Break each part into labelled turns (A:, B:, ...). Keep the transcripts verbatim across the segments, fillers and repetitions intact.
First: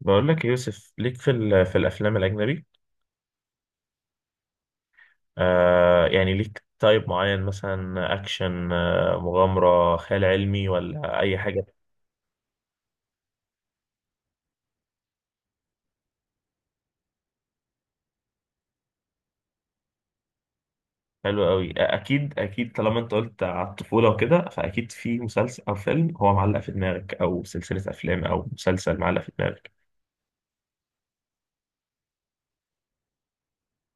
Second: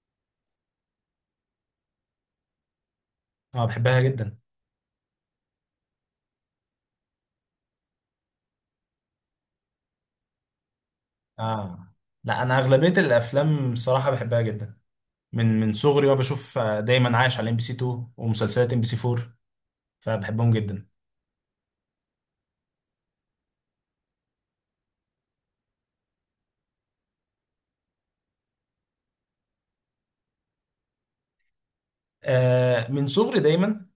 A: بقول لك يا يوسف، ليك في ال- في الافلام الاجنبي؟
B: اه، بحبها جدا.
A: آه يعني ليك تايب معين، مثلا اكشن، آه مغامره، خيال علمي، ولا اي حاجه؟
B: اه. لا، انا اغلبيه الافلام صراحه بحبها جدا من من صغري وانا بشوف، آه، دايما عايش على ام بي سي اتنين ومسلسلات ام بي سي اربعه، فبحبهم جدا.
A: حلوه قوي. آه، اكيد اكيد، طالما انت قلت على الطفوله وكده، فاكيد في مسلسل او فيلم هو معلق في دماغك، او سلسله افلام او مسلسل معلق في دماغك.
B: آه من صغري دايما.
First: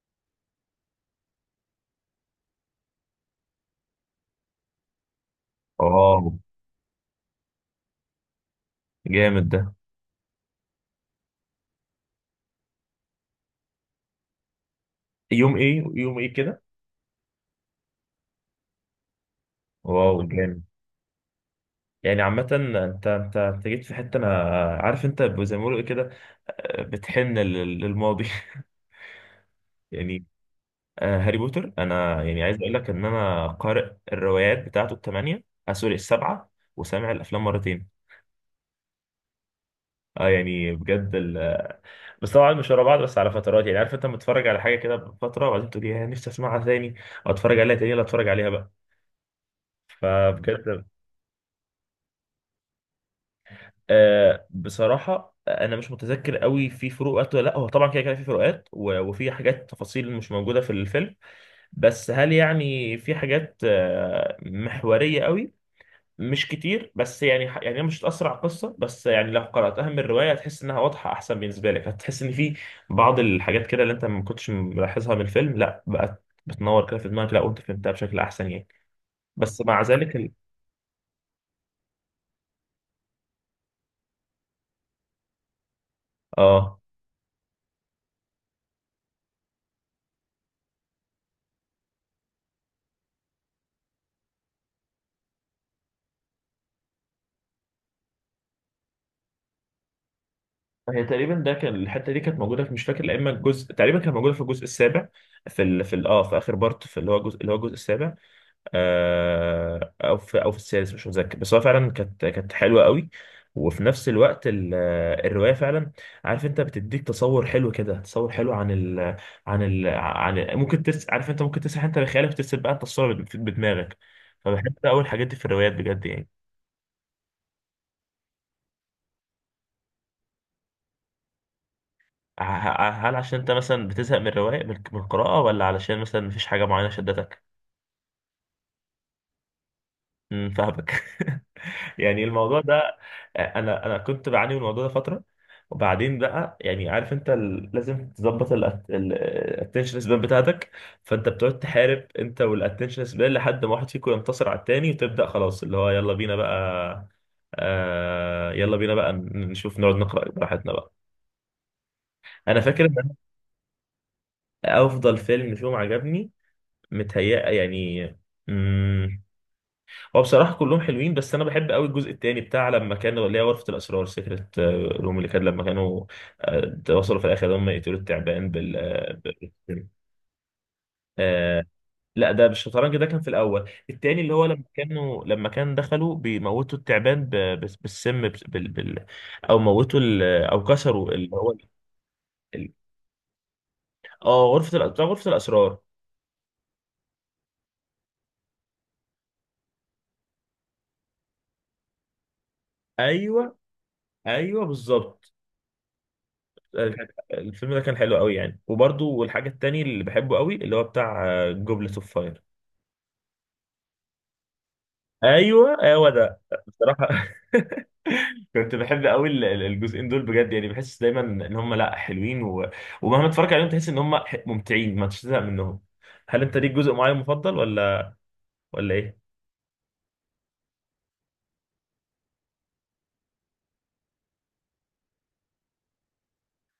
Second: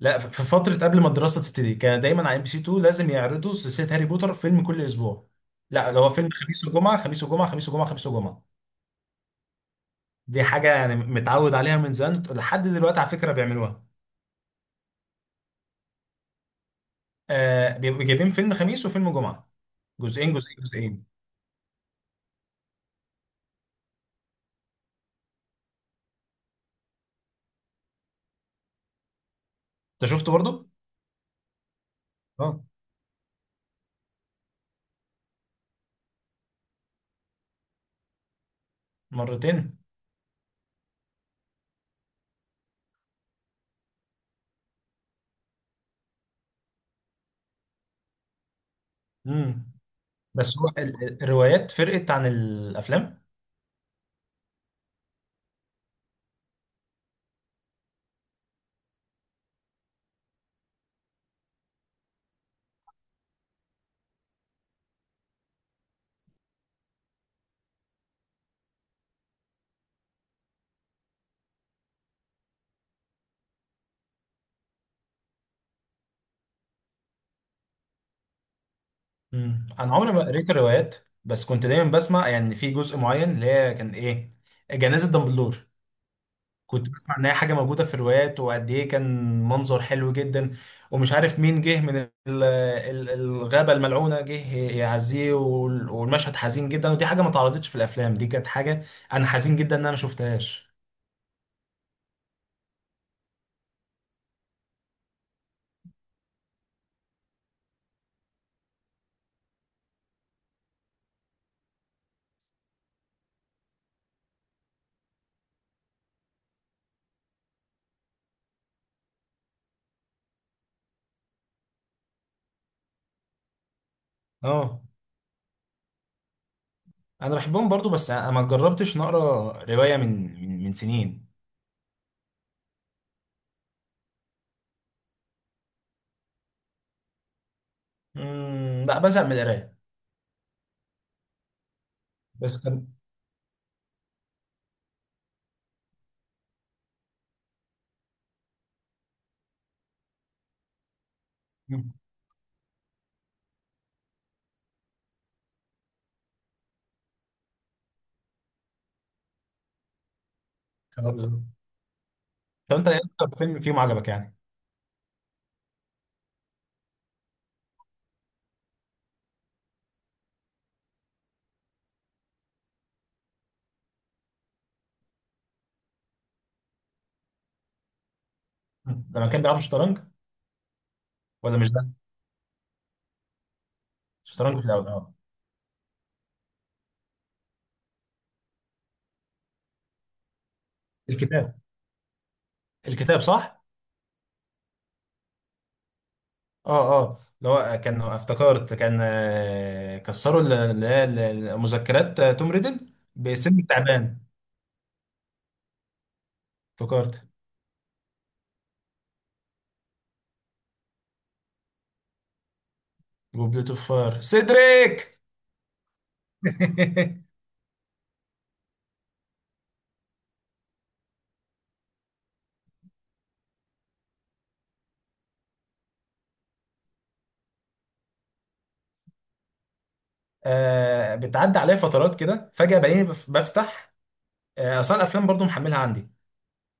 B: لا، ف- في فتره قبل ما الدراسه تبتدي كان دايما على ام بي سي اتنين، لازم يعرضوا سلسله هاري بوتر فيلم كل اسبوع. لا، لو هو
A: واو،
B: فيلم خميس وجمعه، خميس وجمعه، خميس وجمعه، خميس وجمعه.
A: جامد ده.
B: دي حاجه يعني متعود عليها من زمان لحد دلوقتي، على فكره بيعملوها.
A: يوم ايه؟ يوم ايه كده؟
B: آه بيبقوا جايبين فيلم خميس وفيلم جمعه.
A: واو،
B: جزئين جزئين
A: جامد.
B: جزئين.
A: يعني عامة انت انت انت جيت في حتة انا عارف، انت زي ما بيقولوا إيه كده، آه، بتحن لل- للماضي
B: انت
A: يعني.
B: شفته برضو؟
A: آه، هاري بوتر، انا يعني عايز
B: اه.
A: اقول لك ان انا قارئ الروايات بتاعته الثمانيه، آه سوري، السبعه، وسامع الافلام مرتين.
B: مرتين.
A: اه، يعني بجد ال... آه، بس طبعا مش ورا بعض، بس على فترات، يعني عارف انت متفرج على حاجه كده بفتره، وبعدين تقول يا نفسي اسمعها تاني، او اتفرج عليها تاني، ولا اتفرج عليها بقى،
B: امم. بس هو
A: فبجد.
B: ال- ال- الروايات فرقت عن الافلام.
A: آه بصراحه انا مش متذكر قوي، في فروقات ولا لا؟ هو طبعا كده كده في فروقات، و- وفي حاجات تفاصيل مش موجوده في الفيلم، بس هل يعني في حاجات آه، محوريه قوي؟ مش كتير، بس يعني ح- يعني هي مش هتأثر على القصة، بس يعني لو قرأتها من الرواية هتحس إنها واضحة أحسن، بالنسبة لك هتحس إن في بعض الحاجات كده اللي أنت ما كنتش ملاحظها من الفيلم، لا بقت بتنور كده في دماغك، لا وأنت فهمتها بشكل أحسن يعني. بس
B: امم
A: مع
B: انا عمري
A: ذلك
B: ما
A: ال...
B: قريت الروايات، بس كنت دايما بسمع يعني في جزء معين اللي هي كان ايه، جنازة دامبلدور.
A: آه
B: كنت بسمع ان هي حاجه موجوده في الروايات وقد ايه كان منظر حلو جدا، ومش عارف مين جه من ال- ال- الغابه الملعونه جه يعزيه وال- والمشهد حزين جدا، ودي حاجه ما اتعرضتش في الافلام. دي كانت حاجه، انا حزين جدا ان انا ما شفتهاش.
A: هي تقريبا ده كان، الحتة دي كانت موجودة في، مش فاكر، لا إما الجزء، تقريبا كانت موجودة في الجزء السابع، في ال... في ال... آه في آخر بارت، في اللي هو الجزء، اللي هو الجزء السابع، آه، او في او في السادس، مش متذكر. بس هو فعلا كانت كانت حلوه قوي. وفي نفس الوقت ال- آه، الروايه فعلا، عارف انت، بتديك تصور حلو كده، تصور حلو عن ال عن ال عن ال ممكن تس عارف انت ممكن تسرح انت بخيالك، ترسم بقى انت الصوره بت- بدماغك. فبحب
B: اه،
A: ده، اول حاجات دي في الروايات بجد يعني.
B: انا بحبهم برضو، بس انا ما جربتش نقرا روايه من من من سنين.
A: ه- ه- هل عشان انت مثلا بتزهق من الروايه، من من القراءه، ولا علشان مثلا مفيش حاجه معينه شدتك؟
B: امم لا، بزهق من القرايه.
A: مم، فاهمك يعني
B: بس
A: الموضوع
B: كان.
A: ده. انا انا كنت بعاني من الموضوع ده فتره، وبعدين بقى يعني عارف انت، ال- لازم تظبط الاتنشن سبان بتاعتك، فانت بتقعد
B: مم.
A: تحارب انت والاتنشن سبان لحد ما واحد فيكم ينتصر على التاني، وتبدا خلاص اللي هو يلا بينا بقى. آه، يلا بينا بقى نشوف، نقعد نقرا براحتنا بقى.
B: كان أبزر.
A: انا
B: طب
A: فاكر
B: انت ايه
A: ان
B: اكتر فيلم فيهم عجبك يعني؟
A: أنا افضل فيلم فيهم عجبني، متهيأ يعني، هو بصراحة كلهم حلوين، بس أنا بحب قوي الجزء التاني بتاع لما كانوا، اللي هي غرفة الأسرار، سكرة روم، اللي كان لما كانوا آه، وصلوا في الآخر هم يقتلوا التعبان بال
B: مم.
A: آه،
B: لما كان
A: بال-
B: بيلعبوا شطرنج؟ ولا
A: آه،
B: مش ده؟
A: لا ده بالشطرنج، ده كان في الأول، التاني اللي هو
B: شطرنج
A: لما
B: في الاول، اه.
A: كانوا، لما كان دخلوا بيموتوا التعبان، ب- بس- بالسم، بس- بال... بال... أو موتوا ال... أو كسروا اللي هو
B: الكتاب.
A: ال... ال-
B: الكتاب، صح.
A: اه، غرفة الأ- بتاع غرفة الأسرار.
B: اه اه، اللي هو كان افتكرت كان آه، كسروا ال- ال- ال- المذكرات، آه، توم ريدل
A: أيوه،
B: بسن التعبان.
A: أيوه بالظبط.
B: افتكرت.
A: الفيلم ده كان حلو قوي يعني. وبرضه والحاجة التانية اللي بحبه قوي، اللي هو بتاع جوبلت اوف فاير.
B: وبليت اوف فاير، سيدريك.
A: ايوه، هو ده. بصراحة كنت بحب قوي ال- ال- الجزئين دول بجد يعني، بحس دايما ان هم لا حلوين و... ومهما تتفرج عليهم تحس ان هم ح- ممتعين ما تشتاق منهم. هل انت ليك جزء معين مفضل، ولا ولا ايه؟
B: آه، بتعدي عليا فترات كده فجأة بلاقيني بف- بفتح. آه، اصلا الافلام برضو محملها عندي.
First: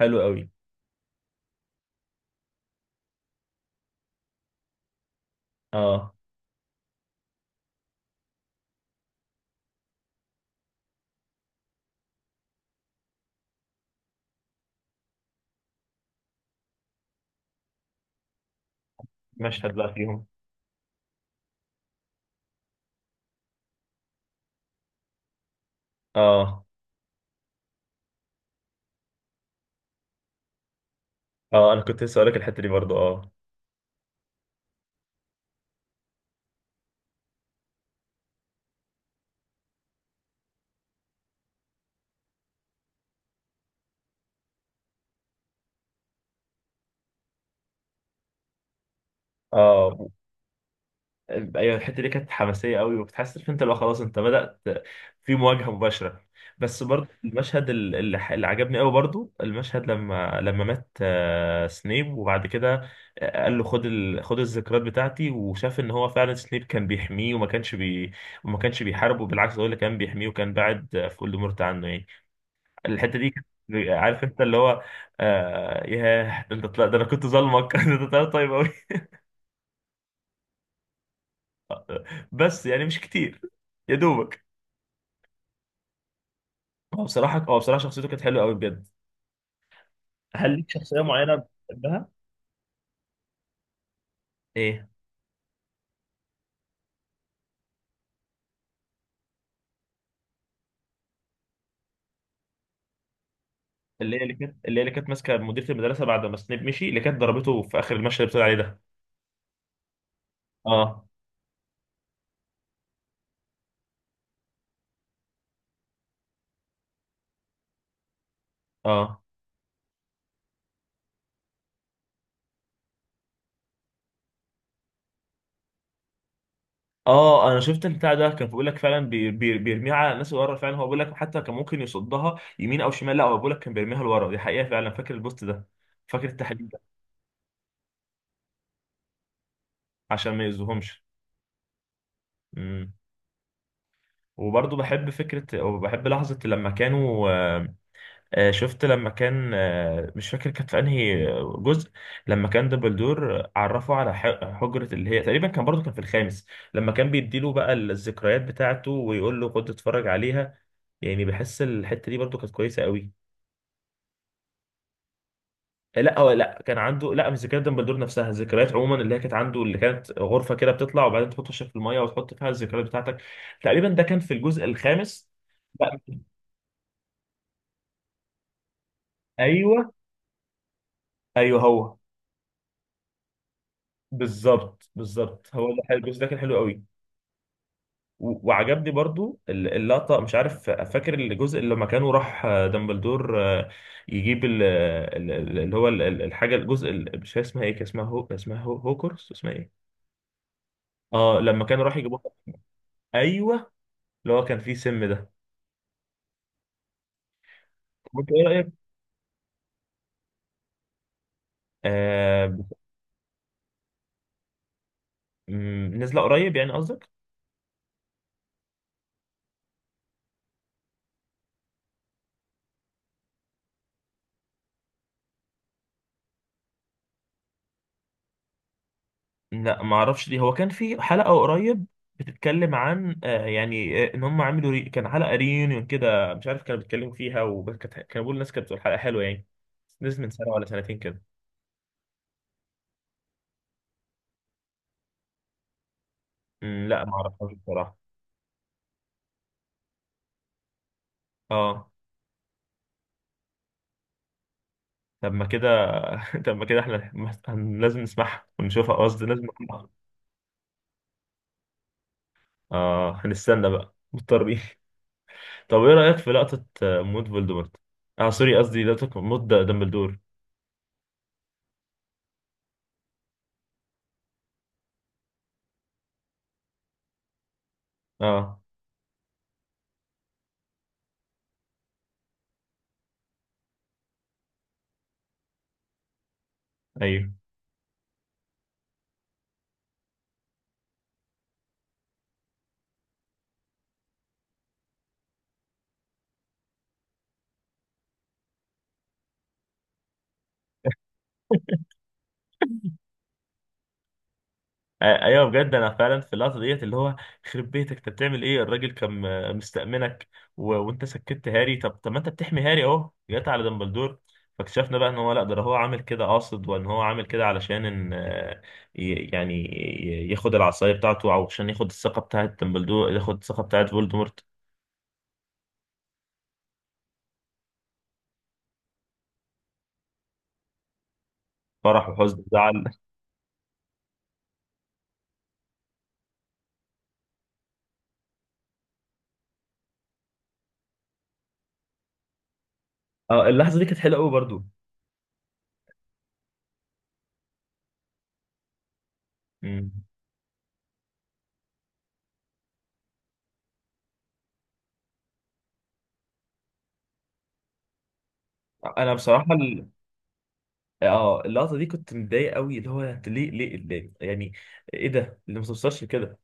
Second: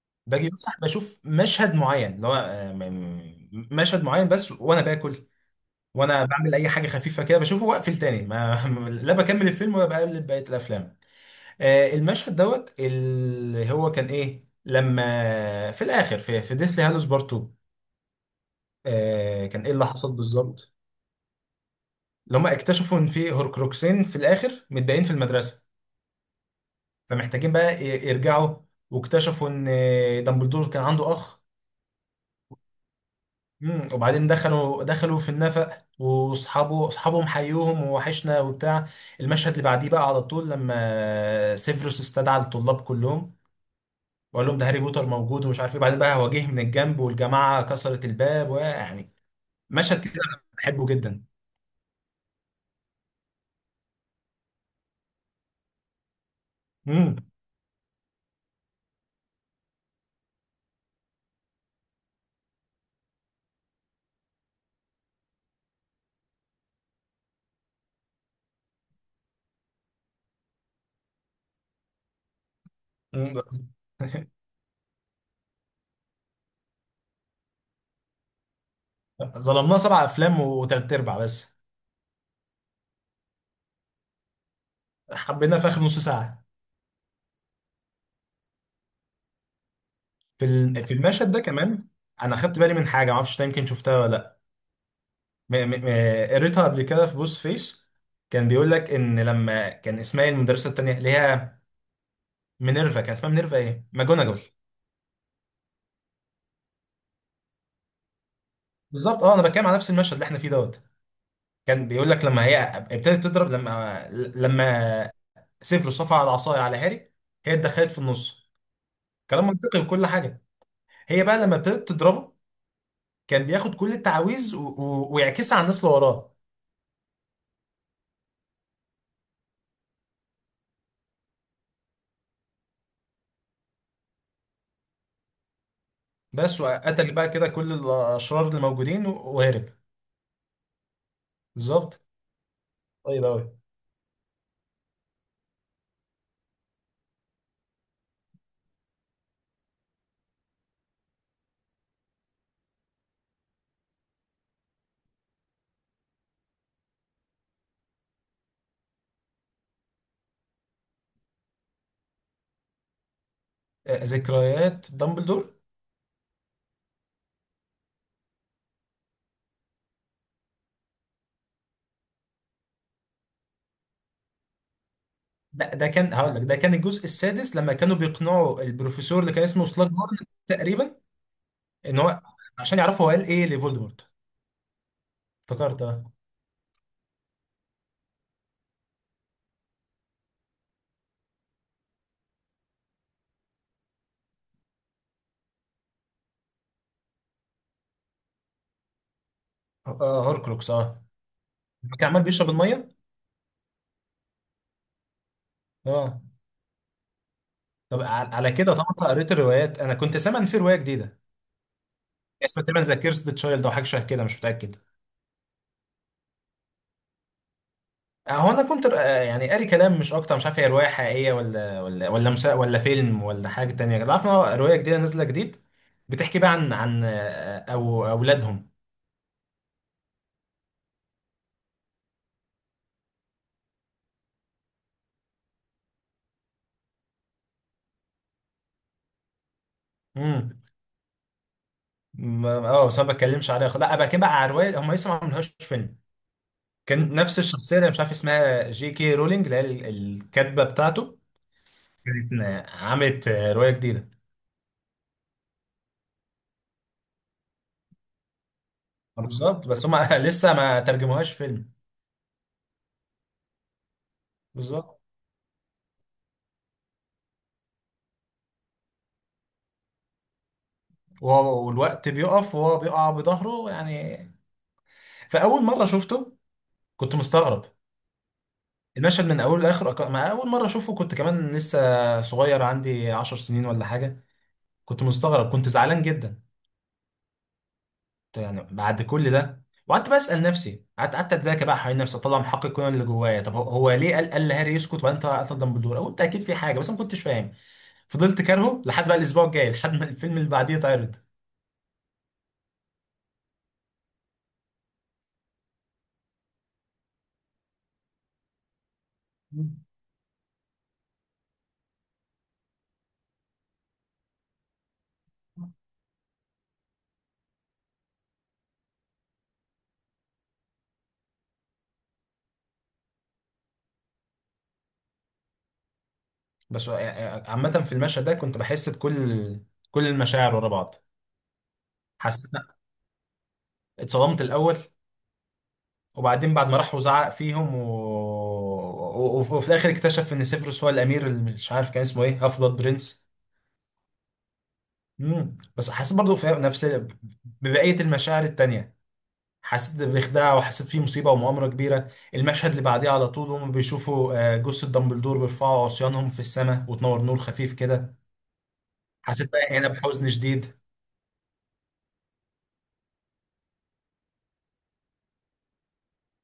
A: حلو قوي.
B: باجي بفتح بشوف مشهد معين اللي هو آه، م- م- مشهد معين بس وانا باكل،
A: اه،
B: وانا بعمل اي حاجه خفيفه كده بشوفه واقفل تاني ما لا بكمل الفيلم ولا بقلب بقيه الافلام. آه، المشهد دوت اللي هو كان ايه لما في الاخر في في ديسلي هالوس بارت اتنين، آه، كان ايه
A: مشهد
B: اللي
A: بقى
B: حصل
A: فيهم.
B: بالظبط. اللي هم اكتشفوا ان في هوركروكسين في الاخر متباين في المدرسه،
A: اه،
B: فمحتاجين بقى ي- يرجعوا. واكتشفوا ان آه، دامبلدور كان عنده اخ.
A: اه، انا كنت لسه هقول لك الحتة دي برضو، اه
B: مم. وبعدين دخلوا دخلوا في النفق، واصحابه اصحابهم حيوهم ووحشنا وبتاع. المشهد اللي بعديه بقى على طول لما سيفيروس استدعى الطلاب كلهم، وقال لهم ده هاري بوتر موجود ومش عارف ايه، بعدين بقى هواجيه من الجنب والجماعه كسرت الباب ويعني.
A: اه.
B: مشهد كده أنا بحبه جدا.
A: ايوه الحته دي كانت حماسيه قوي، وبتحس إن انت لو خلاص انت بدات في مواجهه مباشره. بس برضه
B: مم.
A: المشهد ال- اللي ح- اللي عجبني قوي برضه، المشهد لما لما مات آه، سنيب وبعد كده آه، قال له خد ال... خد الذكريات بتاعتي، وشاف ان هو فعلا سنيب كان بيحميه وما كانش بي... وما كانش بيحاربه، بالعكس هو اللي كان بيحميه، وكان بعد آه، في voldemort عنه يعني. الحته دي
B: مم.
A: كانت، عارف انت اللي هو، آه ياه، ده انت طلع، ده انا كنت ظالمك ده انت طلعت طيب قوي.
B: ظلمناه سبع افلام وتلات ارباع بس،
A: بس يعني مش كتير، يا دوبك.
B: حبينا في اخر نص ساعه.
A: هو بصراحة، هو بصراحة شخصيته كانت حلوة قوي بجد.
B: في
A: هل ليك
B: ال- في
A: شخصية
B: المشهد
A: معينة
B: ده كمان،
A: بتحبها؟
B: انا خدت بالي من حاجه معرفش ده يمكن شفتها ولا
A: ايه؟
B: م- م- م- قريتها قبل كده في بوس فيس. كان بيقول لك ان لما كان اسمها إيه المدرسه التانيه اللي هي مينيرفا، كان اسمها مينيرفا ايه
A: اللي هي اللي
B: ماجوناجل.
A: كانت، اللي هي اللي كانت ماسكة مديرة المدرسة بعد ما سنيب مشي، اللي كانت ضربته في آخر المشهد اللي بتقول عليه ده.
B: بالظبط، اه، انا بتكلم على نفس المشهد اللي احنا فيه دوت.
A: اه
B: كان بيقول لك لما هي ابتدت تضرب، لما لما سيفروس رفع العصايه على هاري هي اتدخلت في النص،
A: اه.
B: كلام منطقي وكل حاجه. هي بقى لما ابتدت تضربه كان بياخد كل التعاويذ و- و- ويعكسها على الناس اللي وراه.
A: اه انا شفت البتاع ده كان بيقول لك فعلا بي- بي- بيرميها على الناس اللي ورا، فعلا هو بيقول لك حتى كان ممكن يصدها يمين او شمال، لا هو بيقول لك كان بيرميها لورا، دي حقيقة فعلا، فاكر البوست ده، فاكر
B: بس
A: التحليل ده.
B: وقتل بقى كده كل الاشرار اللي موجودين و- وهرب.
A: عشان ما يأذوهمش.
B: بالظبط.
A: امم.
B: طيب قوي.
A: وبرضه بحب فكرة وبحب لحظة لما كانوا آه، آه، شفت لما كان آه، مش فاكر كانت في انهي جزء، لما كان دبلدور عرفه على ح- حجرة اللي هي تقريبا كان برضه كان في الخامس، لما كان بيديله بقى الذكريات بتاعته ويقول له خد اتفرج عليها، يعني بحس الحتة دي برضه كانت كويسة قوي.
B: آه، ذكريات دامبلدور.
A: آه، لا هو لا كان عنده، لا مش ذكريات دمبلدور نفسها، ذكريات عموما اللي هي كانت عنده، اللي كانت غرفة كده بتطلع، وبعدين تحط وشك في المية وتحط فيها الذكريات بتاعتك، تقريبا ده كان في الجزء الخامس.
B: لا ده
A: لا
B: كان هقول لك ده كان الجزء السادس لما كانوا بيقنعوا البروفيسور اللي كان اسمه سلاج
A: ايوه،
B: هورن، تقريبا،
A: ايوه هو،
B: ان هو، عشان يعرفوا هو قال ايه لفولدمورت.
A: بالظبط بالظبط، هو
B: افتكرت،
A: ده
B: اه.
A: الجزء، ده كان حلو قوي. و- وعجبني برضو ال- اللقطة مش عارف، فاكر الجزء اللي لما كانوا راح آه، دامبلدور آه، يجيب ال- ال- ال- اللي هو ال- ال- الحاجة، الجزء ال- مش عارف اسمها ايه، كان اسمها هو، اسمها هو هوكرس، اسمها ايه؟
B: آه، هوركروكس، اه.
A: اه لما كانوا راح
B: لما كان
A: يجيبوها.
B: عمال بيشرب الميه.
A: ايوه، اللي هو كان فيه سم ده.
B: اه. طب، على
A: وانت ايه
B: على كده
A: رأيك؟
B: طبعا أنت قريت الروايات. انا كنت سامع ان في روايه جديده
A: آه ب-
B: اسمها تقريبا ذا كيرس ذا تشايلد او حاجه شبه كده، مش متاكد.
A: م- نزل قريب يعني قصدك؟
B: هو انا كنت آه، يعني قاري كلام مش اكتر، مش عارف هي روايه حقيقيه ولا ولا ولا مسا ولا فيلم ولا حاجه تانية كده، عارف إن هو روايه جديده نازله جديد. بتحكي بقى عن عن آه، او اولادهم.
A: لا ما اعرفش، ليه هو كان في حلقه قريب بتتكلم عن آه، يعني آه، ان هم عملوا ري... كان حلقه ريunion كده، مش عارف كانوا بيتكلموا فيها، وكانت كانوا بيقولوا، الناس كانت بتقول حلقه حلوه يعني، نزل من سنه
B: امم.
A: ولا سنتين كده.
B: م- اه، بس ما بتكلمش عليها، خ- لا بقى كده بقى على روايه هم لسه ما عملوهاش فيلم.
A: أمم، لا ما
B: كان نفس
A: اعرفهاش
B: الشخصيه اللي
A: بصراحه.
B: مش عارف اسمها جي كي رولينج اللي هي ال- الكاتبه بتاعته،
A: اه،
B: كانت آه، عملت آه، روايه جديده.
A: طب ما كده طب ما كده احنا هن- لازم نسمعها ونشوفها، آه، قصدي لازم
B: بالظبط، بس
A: نسمعها.
B: هم لسه ما ترجموهاش فيلم.
A: اه، هنستنى بقى مضطرين
B: بالظبط،
A: طب ايه رايك في لقطه آه، موت فولدمورت، اه سوري قصدي لقطه موت د- دامبلدور؟
B: وهو والوقت بيقف وهو بيقع بظهره يعني، فاول مره شفته كنت مستغرب.
A: اه
B: المشهد من اوله لاخره، أك- ما اول مره اشوفه كنت كمان لسه صغير عندي عشر سنين ولا حاجه، كنت مستغرب كنت زعلان جدا.
A: ايوه
B: كنت يعني بعد كل ده، وقعدت بسال نفسي، قعدت قعدت اتذاكى بقى حوالين نفسي اطلع محقق كونان اللي جوايا، طب هو هو ليه قال قال لهاري يسكت وبعدين طلع قتل دامبلدور. قلت اكيد في حاجه بس أنا ما كنتش فاهم. فضلت كارهه لحد بقى الاسبوع الجاي، لحد ما الفيلم اللي بعديه اتعرض.
A: آه، ايوه بجد انا فعلا في اللحظه ديت اللي هو خرب بيتك، انت بتعمل ايه؟ الراجل كان آه، مستأمنك، و... وانت سكت هاري، طب طب ما انت بتحمي هاري، اهو جت على دمبلدور. فاكتشفنا بقى ان هو لا ده هو عامل كده قاصد، وان هو عامل كده علشان ان آه، ي- يعني ي- ياخد العصايه بتاعته، او عشان ياخد الثقه بتاعت دمبلدور، ياخد الثقه بتاعت فولدمورت.
B: بس عامة، في المشهد ده كنت بحس بكل كل المشاعر ورا بعض.
A: فرح وحزن
B: حسيت،
A: وزعل.
B: اتصدمت الأول، وبعدين بعد ما راح وزعق فيهم و... و... وف- وفي الاخر اكتشف ان سيفيروس هو الامير اللي مش عارف كان اسمه ايه، هاف بلاد برنس.
A: اه اللحظه دي كانت حلوه قوي برضو.
B: امم بس حسيت برضو في نفس ببقيه المشاعر التانية.
A: مم.
B: حسيت بخداع وحسيت فيه مصيبه ومؤامره كبيره. المشهد اللي بعديه على طول هم بيشوفوا آه، جثه دامبلدور بيرفعوا عصيانهم في السماء وتنور نور خفيف كده،
A: انا بصراحه
B: حسيت بقى
A: ال...
B: هنا بحزن شديد.
A: اه اللقطه دي كنت متضايق قوي، اللي هو انت ليه ليه ليه يعني، ايه ده اللي ما توصلش كده.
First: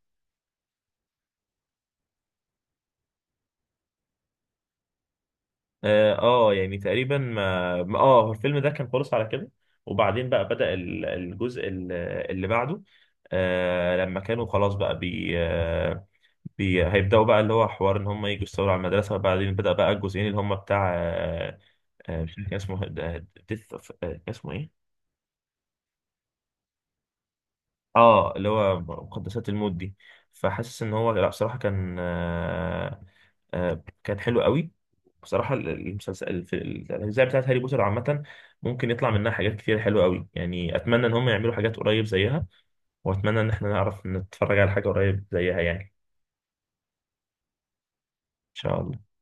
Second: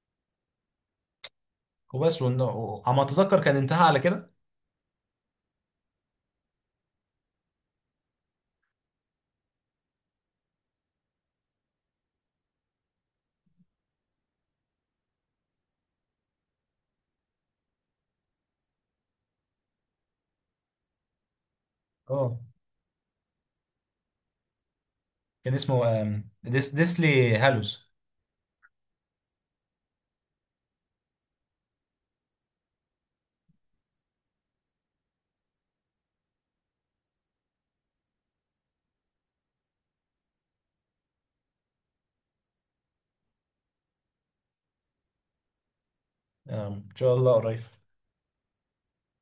B: وبس، وإن- وعم اتذكر كان انتهى على كده.
A: اه آه، يعني تقريبا ما ما- اه هو الفيلم ده كان خلص على كده، وبعدين بقى بدأ ال- الجزء ال- اللي بعده، آه لما كانوا خلاص بقى بي, آه بي هيبدأوا بقى، اللي هو حوار ان هم يجوا يستولوا على المدرسة، وبعدين بدأ بقى الجزئين اللي هم بتاع آه، آه مش
B: اه،
A: فاكر كان اسمه، ديث اوف، اسمه ايه؟
B: كان اسمه آم، ديس ديسلي هالوز.
A: اه اللي هو مقدسات الموت دي. فحاسس ان هو لا بصراحه كان آه آه كان حلو قوي. بصراحه ال- المسلسل الف- الاجزاء بتاعت هاري بوتر عامه ممكن يطلع منها حاجات كتير حلوه قوي يعني، اتمنى ان هم يعملوا حاجات قريب زيها، واتمنى ان احنا نعرف نتفرج على حاجه قريب زيها يعني.
B: آم، ان شاء الله قريب.
A: ان شاء الله.